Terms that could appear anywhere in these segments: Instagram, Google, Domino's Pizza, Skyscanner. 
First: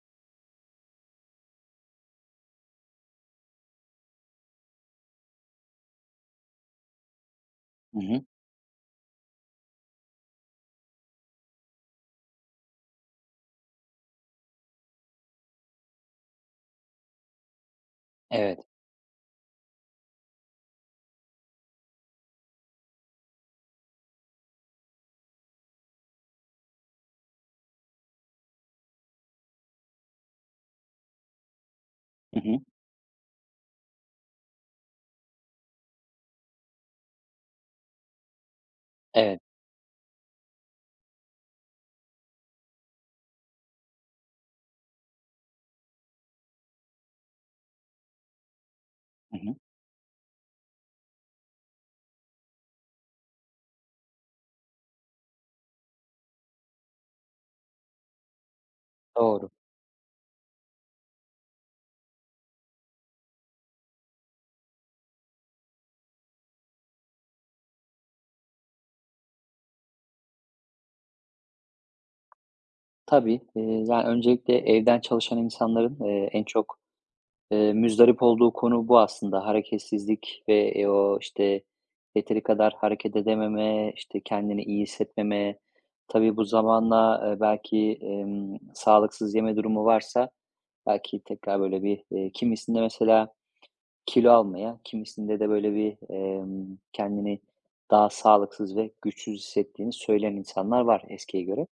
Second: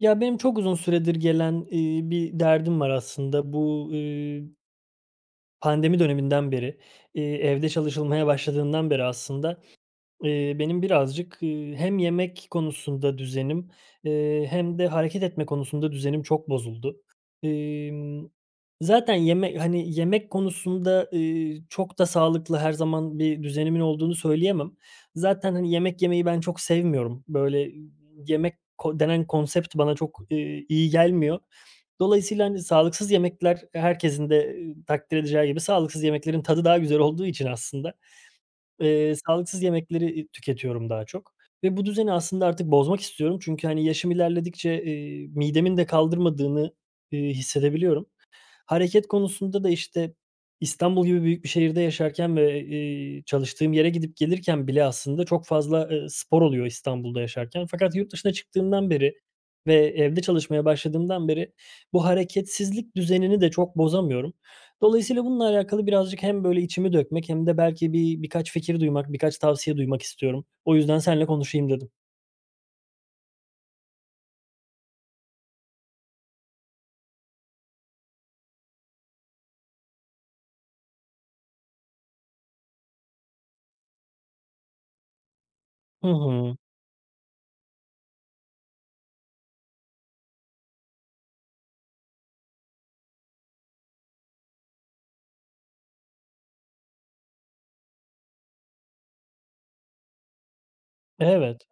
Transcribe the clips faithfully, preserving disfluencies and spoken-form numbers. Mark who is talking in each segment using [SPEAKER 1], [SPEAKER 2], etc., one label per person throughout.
[SPEAKER 1] Ya, benim çok uzun süredir gelen, eee, bir derdim var aslında. Bu, eee, pandemi döneminden beri, eee, evde
[SPEAKER 2] Hı hı.
[SPEAKER 1] çalışılmaya başladığından beri aslında, Eee, benim birazcık, eee, hem yemek konusunda düzenim, eee, hem de hareket etme konusunda düzenim çok bozuldu. Emm,
[SPEAKER 2] Evet.
[SPEAKER 1] zaten yemek hani, yemek konusunda, eee, çok da sağlıklı her zaman bir düzenimin olduğunu söyleyemem. Zaten, hani, yemek yemeyi ben çok sevmiyorum. Böyle, yemek ko denen konsept bana çok, eee, iyi gelmiyor.
[SPEAKER 2] Hı
[SPEAKER 1] Dolayısıyla,
[SPEAKER 2] hı.
[SPEAKER 1] hani, sağlıksız yemekler herkesin de, eee, takdir edeceği gibi sağlıksız yemeklerin tadı daha güzel olduğu için aslında Eee,
[SPEAKER 2] Evet.
[SPEAKER 1] sağlıksız yemekleri, tüketiyorum daha çok ve bu düzeni aslında artık bozmak istiyorum. Çünkü, hani, yaşım ilerledikçe, eee, midemin de kaldırmadığını, eee, hissedebiliyorum. Hareket
[SPEAKER 2] Hı hı.
[SPEAKER 1] konusunda da, işte, İstanbul gibi büyük bir şehirde yaşarken ve, eee, çalıştığım yere gidip gelirken bile aslında çok fazla, eee, spor oluyor İstanbul'da yaşarken. Fakat yurt dışına çıktığımdan beri
[SPEAKER 2] Doğru.
[SPEAKER 1] ve evde çalışmaya başladığımdan beri bu hareketsizlik düzenini de çok bozamıyorum. Dolayısıyla bununla alakalı birazcık hem böyle içimi dökmek hem de belki bir birkaç fikir duymak, birkaç tavsiye duymak istiyorum. O yüzden seninle konuşayım dedim.
[SPEAKER 2] Tabii, eee, yani, öncelikle evden çalışan insanların, eee, en çok, eee, muzdarip olduğu konu bu aslında. Hareketsizlik ve, eee, o, işte, yeteri kadar hareket edememe, işte, kendini iyi hissetmeme.
[SPEAKER 1] Hı
[SPEAKER 2] Tabii bu
[SPEAKER 1] hı.
[SPEAKER 2] zamanla, eee, belki, emm, sağlıksız yeme durumu varsa belki tekrar böyle bir, eee, kimisinde mesela kilo almaya, kimisinde de böyle bir, emm, kendini daha sağlıksız ve güçsüz hissettiğini söyleyen insanlar var eskiye
[SPEAKER 1] Evet.
[SPEAKER 2] göre.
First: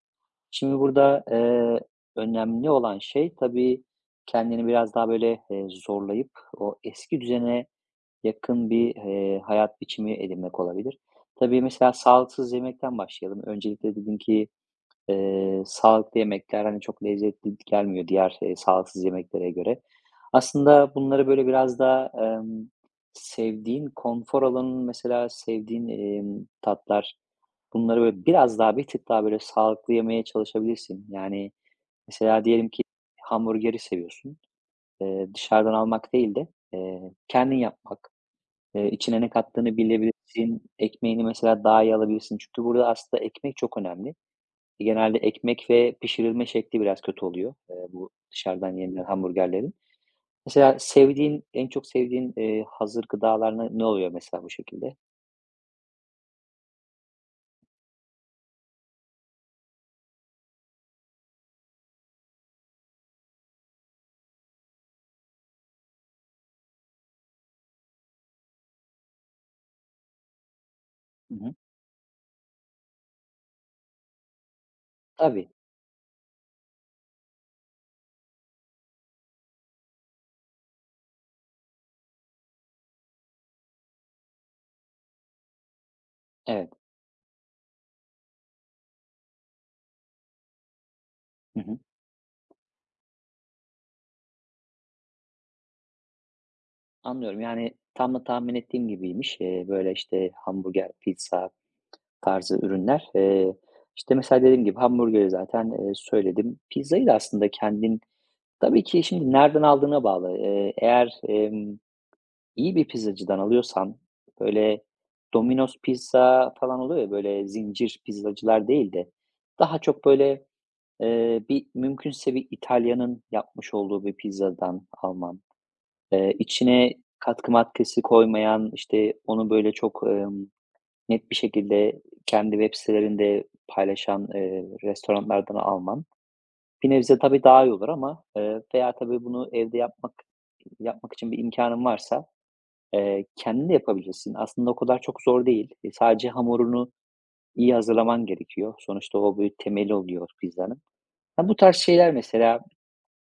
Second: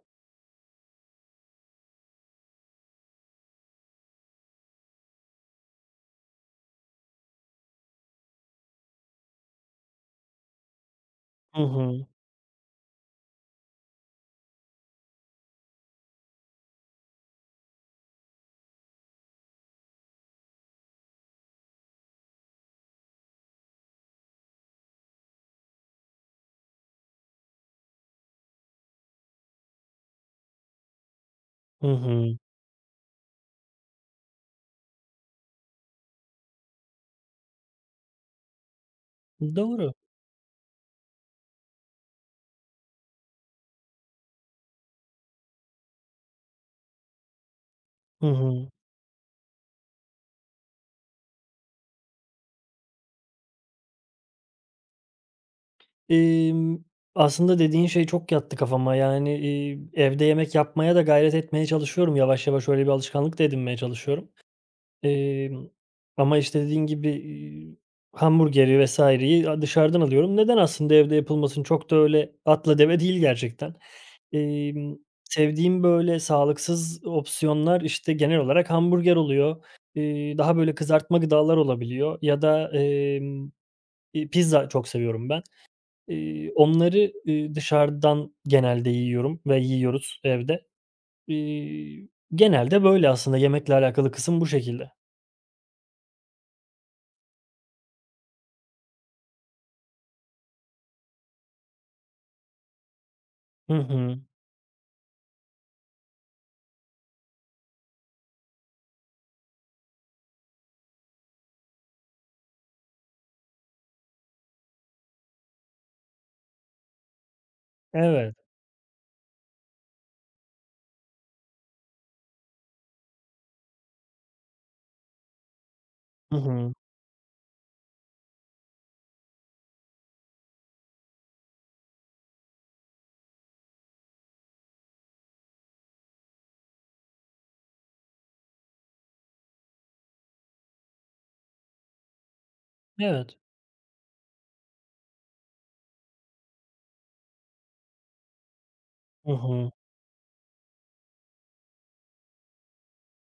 [SPEAKER 2] Şimdi burada, eee, önemli olan şey tabii kendini biraz daha böyle, eee, zorlayıp o eski düzene yakın bir, eee, hayat biçimi edinmek olabilir. Tabii
[SPEAKER 1] Hı
[SPEAKER 2] mesela
[SPEAKER 1] hı.
[SPEAKER 2] sağlıksız yemekten başlayalım. Öncelikle dedim ki, Eee, sağlıklı yemekler, hani, çok lezzetli gelmiyor diğer, eee, sağlıksız yemeklere göre. Aslında bunları, böyle, biraz daha, emm, sevdiğin konfor alanın mesela sevdiğin, emm, tatlar, bunları, böyle, biraz daha, bir tık daha, böyle, sağlıklı yemeye çalışabilirsin. Yani,
[SPEAKER 1] Hı hı.
[SPEAKER 2] mesela diyelim ki hamburgeri seviyorsun. Eee, dışarıdan almak değil de, eee, kendin yapmak, eee, içine ne kattığını
[SPEAKER 1] Doğru.
[SPEAKER 2] bilebilirsin, ekmeğini mesela daha iyi alabilirsin. Çünkü burada aslında ekmek çok önemli. Genelde ekmek ve pişirilme şekli biraz kötü oluyor, eee, bu
[SPEAKER 1] Hı hı.
[SPEAKER 2] dışarıdan yenilen hamburgerlerin. Mesela sevdiğin, en çok sevdiğin, eee, hazır gıdalar ne ne oluyor mesela bu şekilde?
[SPEAKER 1] Emm, aslında dediğin şey çok yattı kafama. Yani, iii, evde yemek yapmaya da gayret etmeye çalışıyorum. Yavaş yavaş öyle bir alışkanlık da edinmeye çalışıyorum. Emm, ama, işte, dediğin gibi, iii, hamburgeri vesaire yi a dışarıdan alıyorum. Neden aslında evde
[SPEAKER 2] Hı hı.
[SPEAKER 1] yapılmasın? Çok da öyle atla deve değil gerçekten. Emm,
[SPEAKER 2] Tabii,
[SPEAKER 1] sevdiğim, böyle, sağlıksız opsiyonlar, işte, genel olarak hamburger oluyor. Eee, daha böyle kızartma gıdalar olabiliyor ya da, emm, iii, pizza çok seviyorum ben. İii,
[SPEAKER 2] evet.
[SPEAKER 1] onları, iii, dışarıdan genelde yiyorum ve yiyoruz evde.
[SPEAKER 2] Hı hı.
[SPEAKER 1] İii, genelde böyle aslında yemekle alakalı kısım bu şekilde.
[SPEAKER 2] Anlıyorum. Yani tam da tahmin ettiğim gibiymiş. Eee, böyle, işte, hamburger, pizza tarzı ürünler. Eee,
[SPEAKER 1] Hı
[SPEAKER 2] işte,
[SPEAKER 1] hı.
[SPEAKER 2] mesela dediğim gibi hamburgeri zaten, eee, söyledim. Pizzayı da aslında kendin tabii ki şimdi nereden aldığına bağlı. Eee, eğer, emm İyi bir pizzacıdan alıyorsan, böyle, Domino's Pizza falan oluyor ya, böyle, zincir
[SPEAKER 1] Evet.
[SPEAKER 2] pizzacılar değil de daha çok, böyle, eee, bir mümkünse bir İtalya'nın yapmış olduğu bir pizzadan alman,
[SPEAKER 1] Hı
[SPEAKER 2] eee,
[SPEAKER 1] hı.
[SPEAKER 2] içine katkı maddesi koymayan, işte, onu, böyle, çok, emm, net bir şekilde kendi web sitelerinde paylaşan, eee, restoranlardan alman bir nebze tabii daha iyi olur ama, eee, veya tabii bunu evde yapmak yapmak için bir imkânın varsa Eee,
[SPEAKER 1] Evet.
[SPEAKER 2] kendin de yapabilirsin. Aslında o kadar çok zor değil. E, sadece hamurunu iyi hazırlaman gerekiyor. Sonuçta
[SPEAKER 1] Hı
[SPEAKER 2] o bir
[SPEAKER 1] hı.
[SPEAKER 2] temeli oluyor pizzanın. Ha, bu tarz şeyler mesela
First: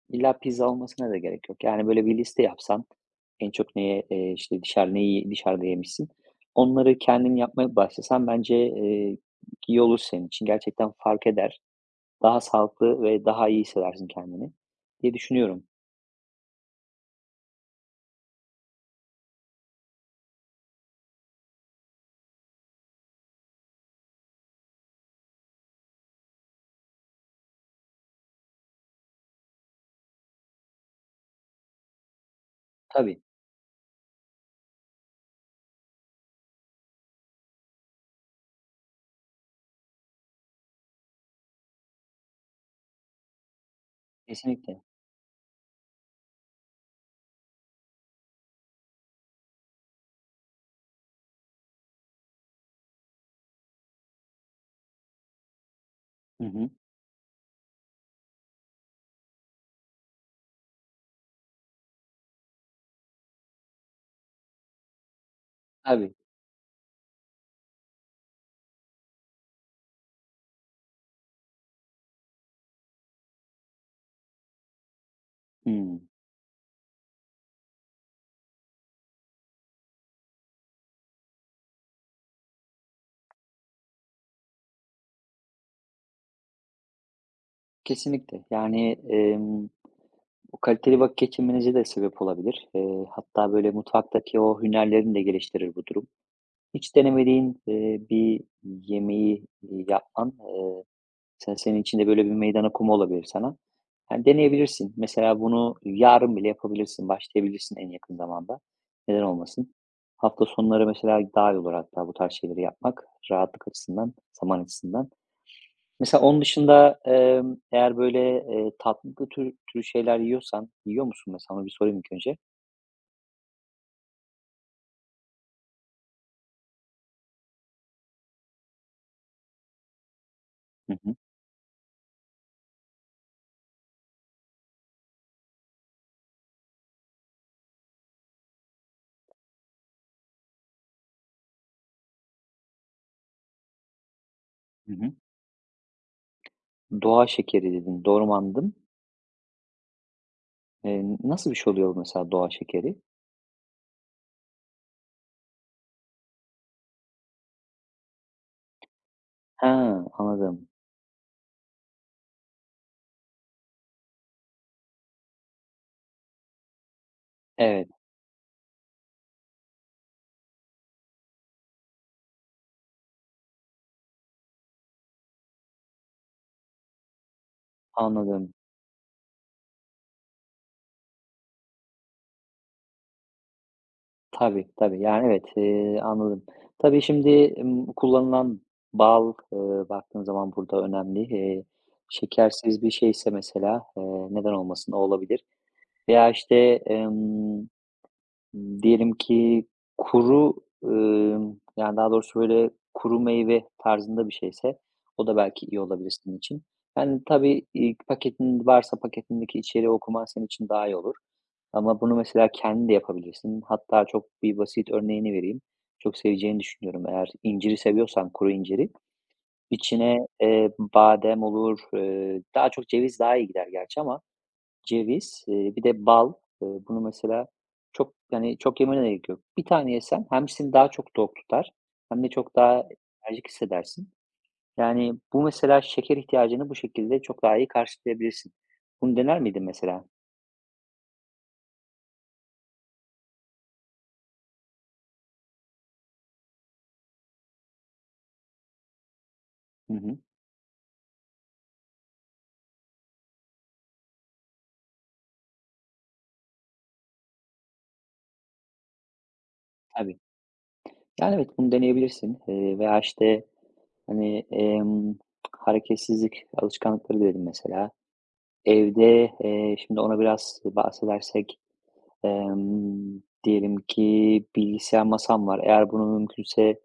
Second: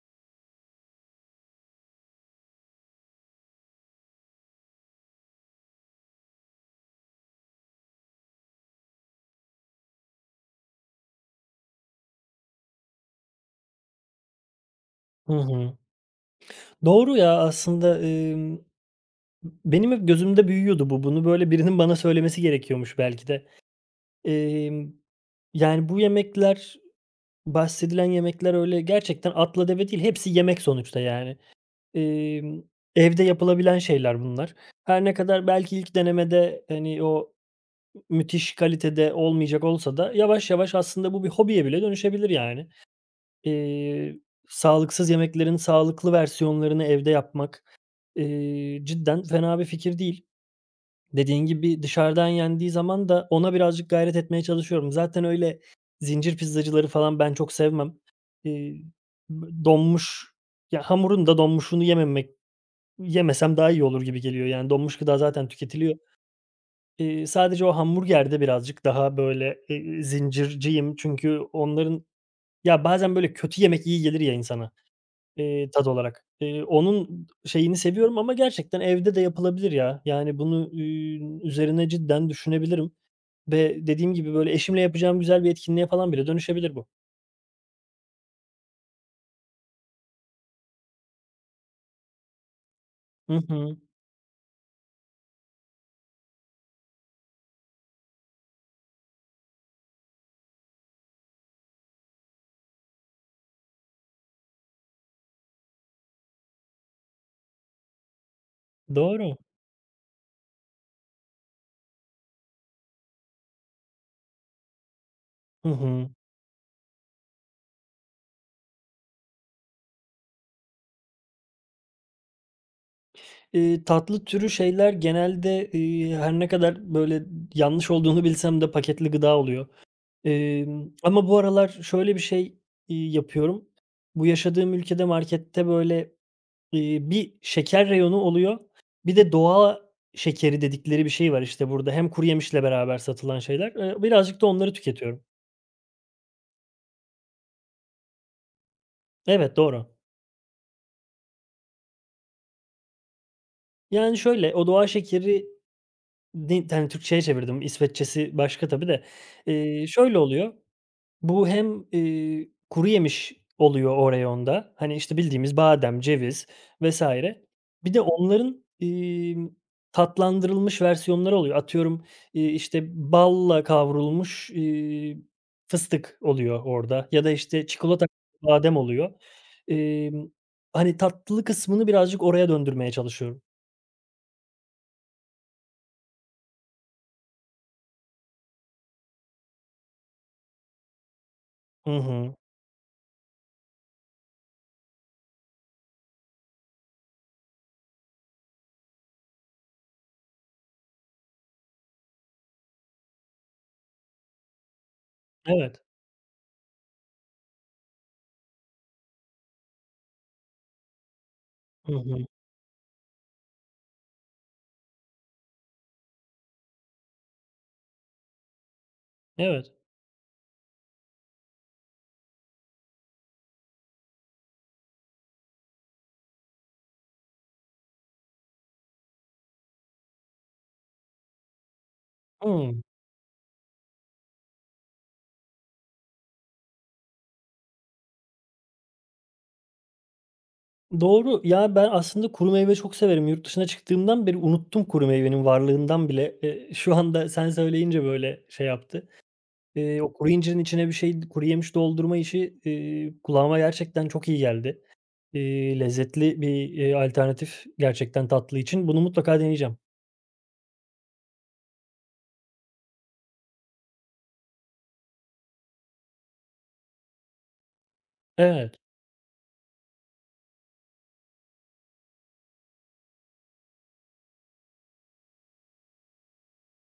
[SPEAKER 2] illa pizza olmasına da gerek yok. Yani böyle bir liste yapsan en çok neye, eee, işte dışarı neyi dışarıda yemişsin. Onları kendin yapmaya başlasan bence, eee, iyi olur senin için. Gerçekten fark eder. Daha sağlıklı ve daha iyi hissedersin kendini diye
[SPEAKER 1] Hı
[SPEAKER 2] düşünüyorum.
[SPEAKER 1] hı. Doğru ya aslında, emm, benim hep gözümde büyüyordu bu. Bunu böyle birinin bana söylemesi gerekiyormuş belki de. Emm, yani bu yemekler, bahsedilen yemekler öyle gerçekten atla deve değil. Hepsi yemek sonuçta yani. Emm,
[SPEAKER 2] Tabii,
[SPEAKER 1] evde yapılabilen şeyler bunlar. Her ne kadar belki ilk denemede, hani, o müthiş kalitede olmayacak olsa da yavaş yavaş aslında bu bir hobiye bile dönüşebilir yani. Eee,
[SPEAKER 2] kesinlikle.
[SPEAKER 1] sağlıksız yemeklerin sağlıklı versiyonlarını evde yapmak, eee, cidden fena bir fikir değil. Dediğin gibi dışarıdan yendiği zaman da ona birazcık gayret etmeye çalışıyorum. Zaten öyle zincir
[SPEAKER 2] Hı hı.
[SPEAKER 1] pizzacıları falan ben çok sevmem. Eee, b donmuş, ya hamurun da donmuşunu yememek yemesem daha iyi olur gibi geliyor. Yani donmuş gıda zaten tüketiliyor.
[SPEAKER 2] Tabii.
[SPEAKER 1] Eee, sadece o hamburgerde birazcık daha böyle, eee, zincirciyim çünkü onların ya, bazen böyle kötü yemek iyi gelir ya insana, eee, tat
[SPEAKER 2] Hımm.
[SPEAKER 1] olarak. Eee, onun şeyini seviyorum ama gerçekten evde de yapılabilir ya. Yani bunu, üüü, üzerine cidden düşünebilirim ve dediğim gibi, böyle, eşimle yapacağım güzel bir etkinliğe falan bile dönüşebilir bu.
[SPEAKER 2] Kesinlikle. Yani, emm o kaliteli vakit geçirmenize de sebep olabilir. Eee,
[SPEAKER 1] Hı
[SPEAKER 2] hatta böyle
[SPEAKER 1] hı.
[SPEAKER 2] mutfaktaki o hünerlerini de geliştirir bu durum. Hiç denemediğin, eee, bir yemeği, iii, yapman, eee, sen senin için de böyle bir meydan okuma olabilir sana. Yani, deneyebilirsin. Mesela bunu yarın bile yapabilirsin, başlayabilirsin en yakın zamanda. Neden
[SPEAKER 1] Doğru.
[SPEAKER 2] olmasın? Hafta sonları mesela daha iyi olur hatta bu tarz şeyleri yapmak rahatlık açısından, zaman açısından.
[SPEAKER 1] Hı hı.
[SPEAKER 2] Mesela onun dışında, emm, eğer böyle, eee, tatlı bu tür tür türü şeyler yiyorsan, yiyor musun mesela? Onu bir sorayım ilk önce.
[SPEAKER 1] Eee, tatlı türü şeyler genelde, eee, her ne kadar böyle yanlış olduğunu bilsem de paketli gıda oluyor. Emm,
[SPEAKER 2] Hı hı.
[SPEAKER 1] ama bu aralar şöyle bir şey, iii, yapıyorum. Bu yaşadığım ülkede markette böyle, eee, bir şeker reyonu oluyor, bir de doğa şekeri dedikleri bir şey var işte burada. Hem kuruyemişle beraber satılan şeyler. Eee, birazcık da onları
[SPEAKER 2] Hı hı.
[SPEAKER 1] tüketiyorum.
[SPEAKER 2] Doğa şekeri dedin, doğru mu anladım?
[SPEAKER 1] Evet, doğru.
[SPEAKER 2] Eee, nasıl bir şey oluyor mesela doğa şekeri?
[SPEAKER 1] Yani şöyle, o doğa şekeri ni hani Türkçeye çevirdim. İsveççesi başka tabii de. Eee,
[SPEAKER 2] Ha,
[SPEAKER 1] şöyle oluyor.
[SPEAKER 2] anladım.
[SPEAKER 1] Bu hem, eee, kuru yemiş oluyor o reyonda. Hani, işte, bildiğimiz badem, ceviz vesaire.
[SPEAKER 2] Evet,
[SPEAKER 1] Bir de onların, emm, tatlandırılmış versiyonları oluyor. Atıyorum, iii, işte, balla kavrulmuş, iii, fıstık oluyor orada ya da, işte, çikolata
[SPEAKER 2] anladım.
[SPEAKER 1] badem oluyor. Emm, hani, tatlı kısmını birazcık oraya döndürmeye çalışıyorum.
[SPEAKER 2] Tabii, tabii. Yani, evet, eee, anladım. Tabii şimdi, ımm, kullanılan bal, ııı, baktığın zaman burada önemli. Eee,
[SPEAKER 1] Hı hı.
[SPEAKER 2] şekersiz bir şeyse mesela, eee, neden olmasın, o olabilir veya işte, emm diyelim ki kuru, ımm, yani, daha doğrusu, böyle, kuru meyve tarzında bir şeyse o da belki iyi
[SPEAKER 1] Evet.
[SPEAKER 2] olabilir senin için. Yani, tabii, iii, paketin varsa paketindeki içeriği okuman senin için daha iyi olur
[SPEAKER 1] Hı
[SPEAKER 2] ama bunu
[SPEAKER 1] hı.
[SPEAKER 2] mesela kendin de yapabilirsin. Hatta çok bir basit örneğini vereyim. Çok seveceğini düşünüyorum. Eğer inciri seviyorsan, kuru inciri,
[SPEAKER 1] Evet.
[SPEAKER 2] içine, eee, badem olur, eee, daha çok ceviz daha iyi gider gerçi ama ceviz, eee, bir de bal. Eee, bunu mesela çok, yani, çok yemene de gerek yok. Bir tane yesen hem seni daha çok tok tutar hem de çok
[SPEAKER 1] Hıı.
[SPEAKER 2] daha enerjik hissedersin. Yani, bu mesela şeker ihtiyacını bu şekilde çok daha iyi karşılayabilirsin. Bunu dener miydin mesela?
[SPEAKER 1] Doğru. Ya, ben aslında kuru meyve çok severim. Yurt dışına çıktığımdan beri unuttum kuru meyvenin varlığından bile. Eee, şu anda sen söyleyince böyle şey yaptı.
[SPEAKER 2] Hı
[SPEAKER 1] Eee, o
[SPEAKER 2] hı.
[SPEAKER 1] kuru incirin içine bir şey, kuru yemiş doldurma işi, eee, kulağıma gerçekten çok iyi geldi. Eee, lezzetli bir, eee, alternatif gerçekten tatlı için. Bunu mutlaka deneyeceğim.
[SPEAKER 2] Tabii. Yani, evet, bunu deneyebilirsin, eee, veya, işte, hani, emm, hareketsizlik alışkanlıkları dedim mesela.
[SPEAKER 1] Evet.
[SPEAKER 2] Evde, eee, şimdi ona biraz bahsedersek Emm, diyelim ki bilgisayar masam var. Eğer bunu mümkünse,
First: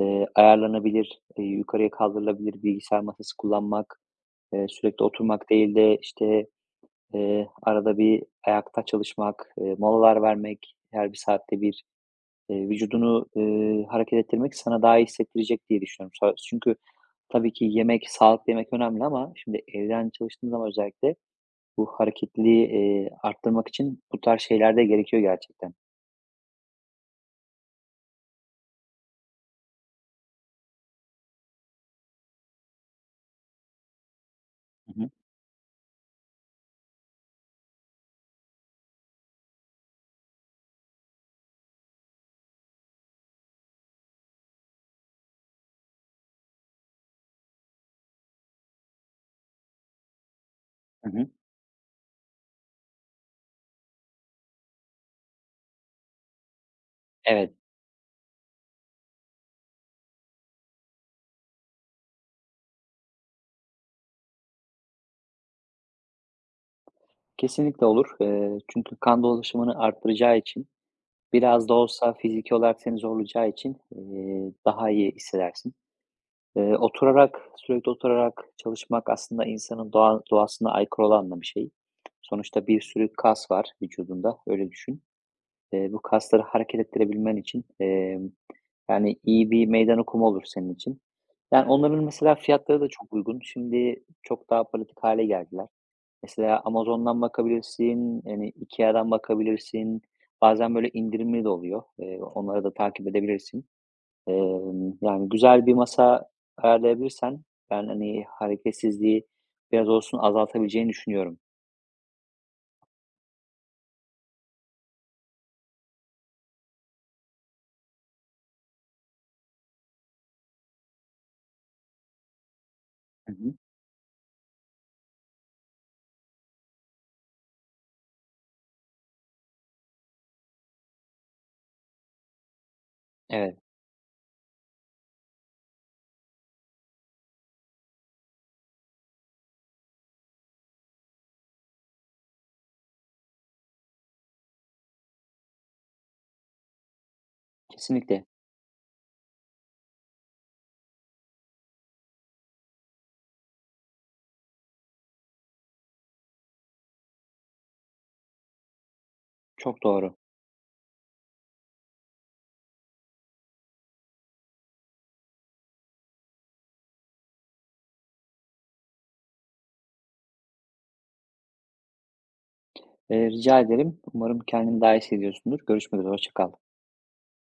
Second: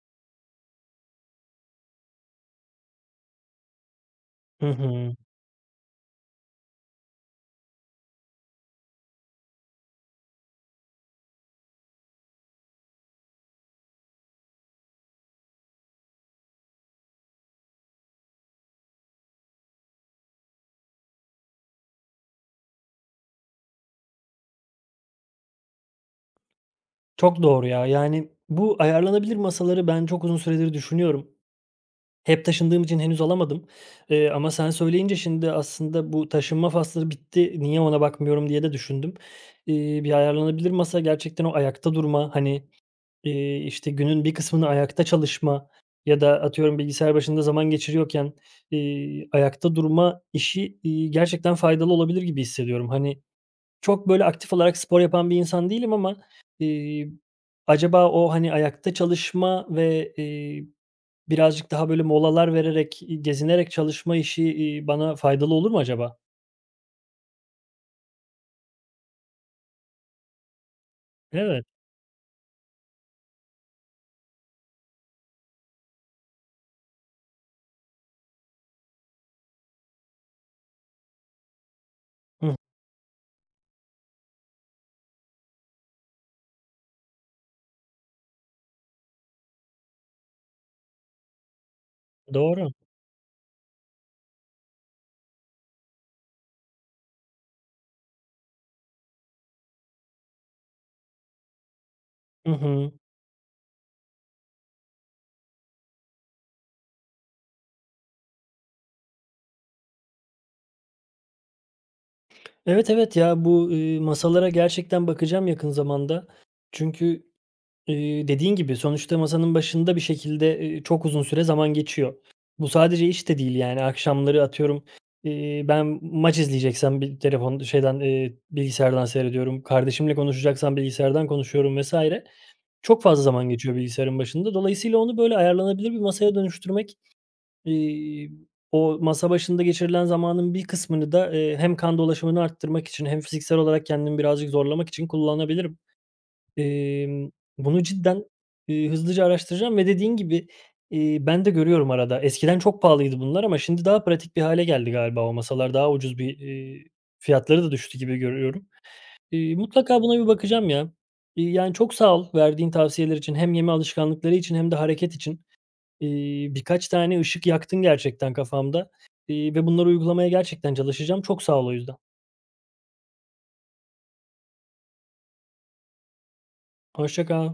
[SPEAKER 2] eee, ayarlanabilir, eee, yukarıya kaldırılabilir bilgisayar masası kullanmak,
[SPEAKER 1] Hı
[SPEAKER 2] eee, sürekli
[SPEAKER 1] hı.
[SPEAKER 2] oturmak değil de, işte, eee, arada bir ayakta çalışmak, eee, molalar vermek, her bir saatte bir, eee, vücudunu, eee, hareket ettirmek sana daha iyi hissettirecek diye düşünüyorum. Sa çünkü tabii ki yemek, sağlıklı yemek önemli ama şimdi evden çalıştığın zaman özellikle bu hareketliliği, eee, arttırmak için bu tarz şeyler de gerekiyor gerçekten.
[SPEAKER 1] Çok doğru ya. Yani bu ayarlanabilir masaları ben çok uzun süredir düşünüyorum. Hep taşındığım için henüz alamadım, eee, ama sen
[SPEAKER 2] Hı hı.
[SPEAKER 1] söyleyince şimdi aslında bu taşınma faslı bitti, niye ona bakmıyorum diye de düşündüm. Eee, bir ayarlanabilir masa gerçekten o ayakta durma, hani, eee, işte, günün bir kısmını ayakta çalışma ya da atıyorum bilgisayar başında zaman geçiriyorken, eee, ayakta durma işi, iii,
[SPEAKER 2] Hı hı.
[SPEAKER 1] gerçekten faydalı olabilir gibi hissediyorum. Hani, çok böyle aktif olarak spor yapan bir insan değilim ama, eee,
[SPEAKER 2] Evet,
[SPEAKER 1] acaba o, hani, ayakta çalışma ve, eee, birazcık daha böyle molalar vererek, iii, gezinerek çalışma işi, iii, bana faydalı olur mu acaba?
[SPEAKER 2] kesinlikle olur. Eee, çünkü kan dolaşımını arttıracağı için,
[SPEAKER 1] Evet.
[SPEAKER 2] biraz da olsa fiziki olarak seni zorlayacağı için, eee, daha iyi hissedersin. Eee, oturarak, sürekli oturarak çalışmak aslında insanın doğa doğasına aykırı olan da bir şey.
[SPEAKER 1] Hıh.
[SPEAKER 2] Sonuçta bir sürü kas var vücudunda, öyle düşün. Eee, bu kasları hareket ettirebilmen için, emm, yani iyi bir meydan okuma olur senin için. Yani onların mesela
[SPEAKER 1] Doğru.
[SPEAKER 2] fiyatları da çok uygun. Şimdi çok daha pratik hale geldiler. Mesela Amazon'dan bakabilirsin, yani ikeadan bakabilirsin. Bazen böyle indirimli de oluyor. Eee,
[SPEAKER 1] Hı
[SPEAKER 2] onları da
[SPEAKER 1] hı.
[SPEAKER 2] takip edebilirsin. Emm, yani güzel bir masa ayarlayabilirsen ben, hani, hareketsizliği biraz olsun azaltabileceğini düşünüyorum.
[SPEAKER 1] Evet, evet ya, bu, eee, masalara gerçekten bakacağım yakın zamanda. Çünkü Eee, dediğin gibi sonuçta masanın başında bir şekilde, eee, çok uzun süre zaman geçiyor. Bu sadece iş
[SPEAKER 2] Hı
[SPEAKER 1] de değil
[SPEAKER 2] hı.
[SPEAKER 1] yani akşamları atıyorum, eee, ben maç izleyeceksem bir telefon şeyden, eee, bilgisayardan seyrediyorum. Kardeşimle konuşacaksam bilgisayardan konuşuyorum vesaire. Çok fazla zaman
[SPEAKER 2] Evet,
[SPEAKER 1] geçiyor bilgisayarın başında. Dolayısıyla onu böyle ayarlanabilir bir masaya dönüştürmek, eee, o masa başında geçirilen zamanın bir kısmını da, eee, hem kan dolaşımını arttırmak için hem fiziksel olarak kendimi birazcık zorlamak için kullanabilirim. Emm, bunu cidden,
[SPEAKER 2] kesinlikle.
[SPEAKER 1] eee, hızlıca araştıracağım ve dediğin gibi, eee, ben de görüyorum arada. Eskiden çok pahalıydı bunlar ama şimdi daha pratik bir hâle geldi galiba o masalar. Daha ucuz bir, eee, fiyatları da düştü gibi görüyorum. Eee,
[SPEAKER 2] Çok
[SPEAKER 1] mutlaka
[SPEAKER 2] doğru.
[SPEAKER 1] buna bir bakacağım ya. İii, yani, çok sağ ol verdiğin tavsiyeler için. Hem yeme alışkanlıkları için hem de hareket için. İii, birkaç tane ışık yaktın gerçekten kafamda, iii, ve bunları uygulamaya gerçekten çalışacağım. Çok sağ ol o yüzden.
[SPEAKER 2] Eee, rica ederim. Umarım kendini daha iyi hissediyorsundur. Görüşmek üzere, hoşça kal.
[SPEAKER 1] Hoşça kal.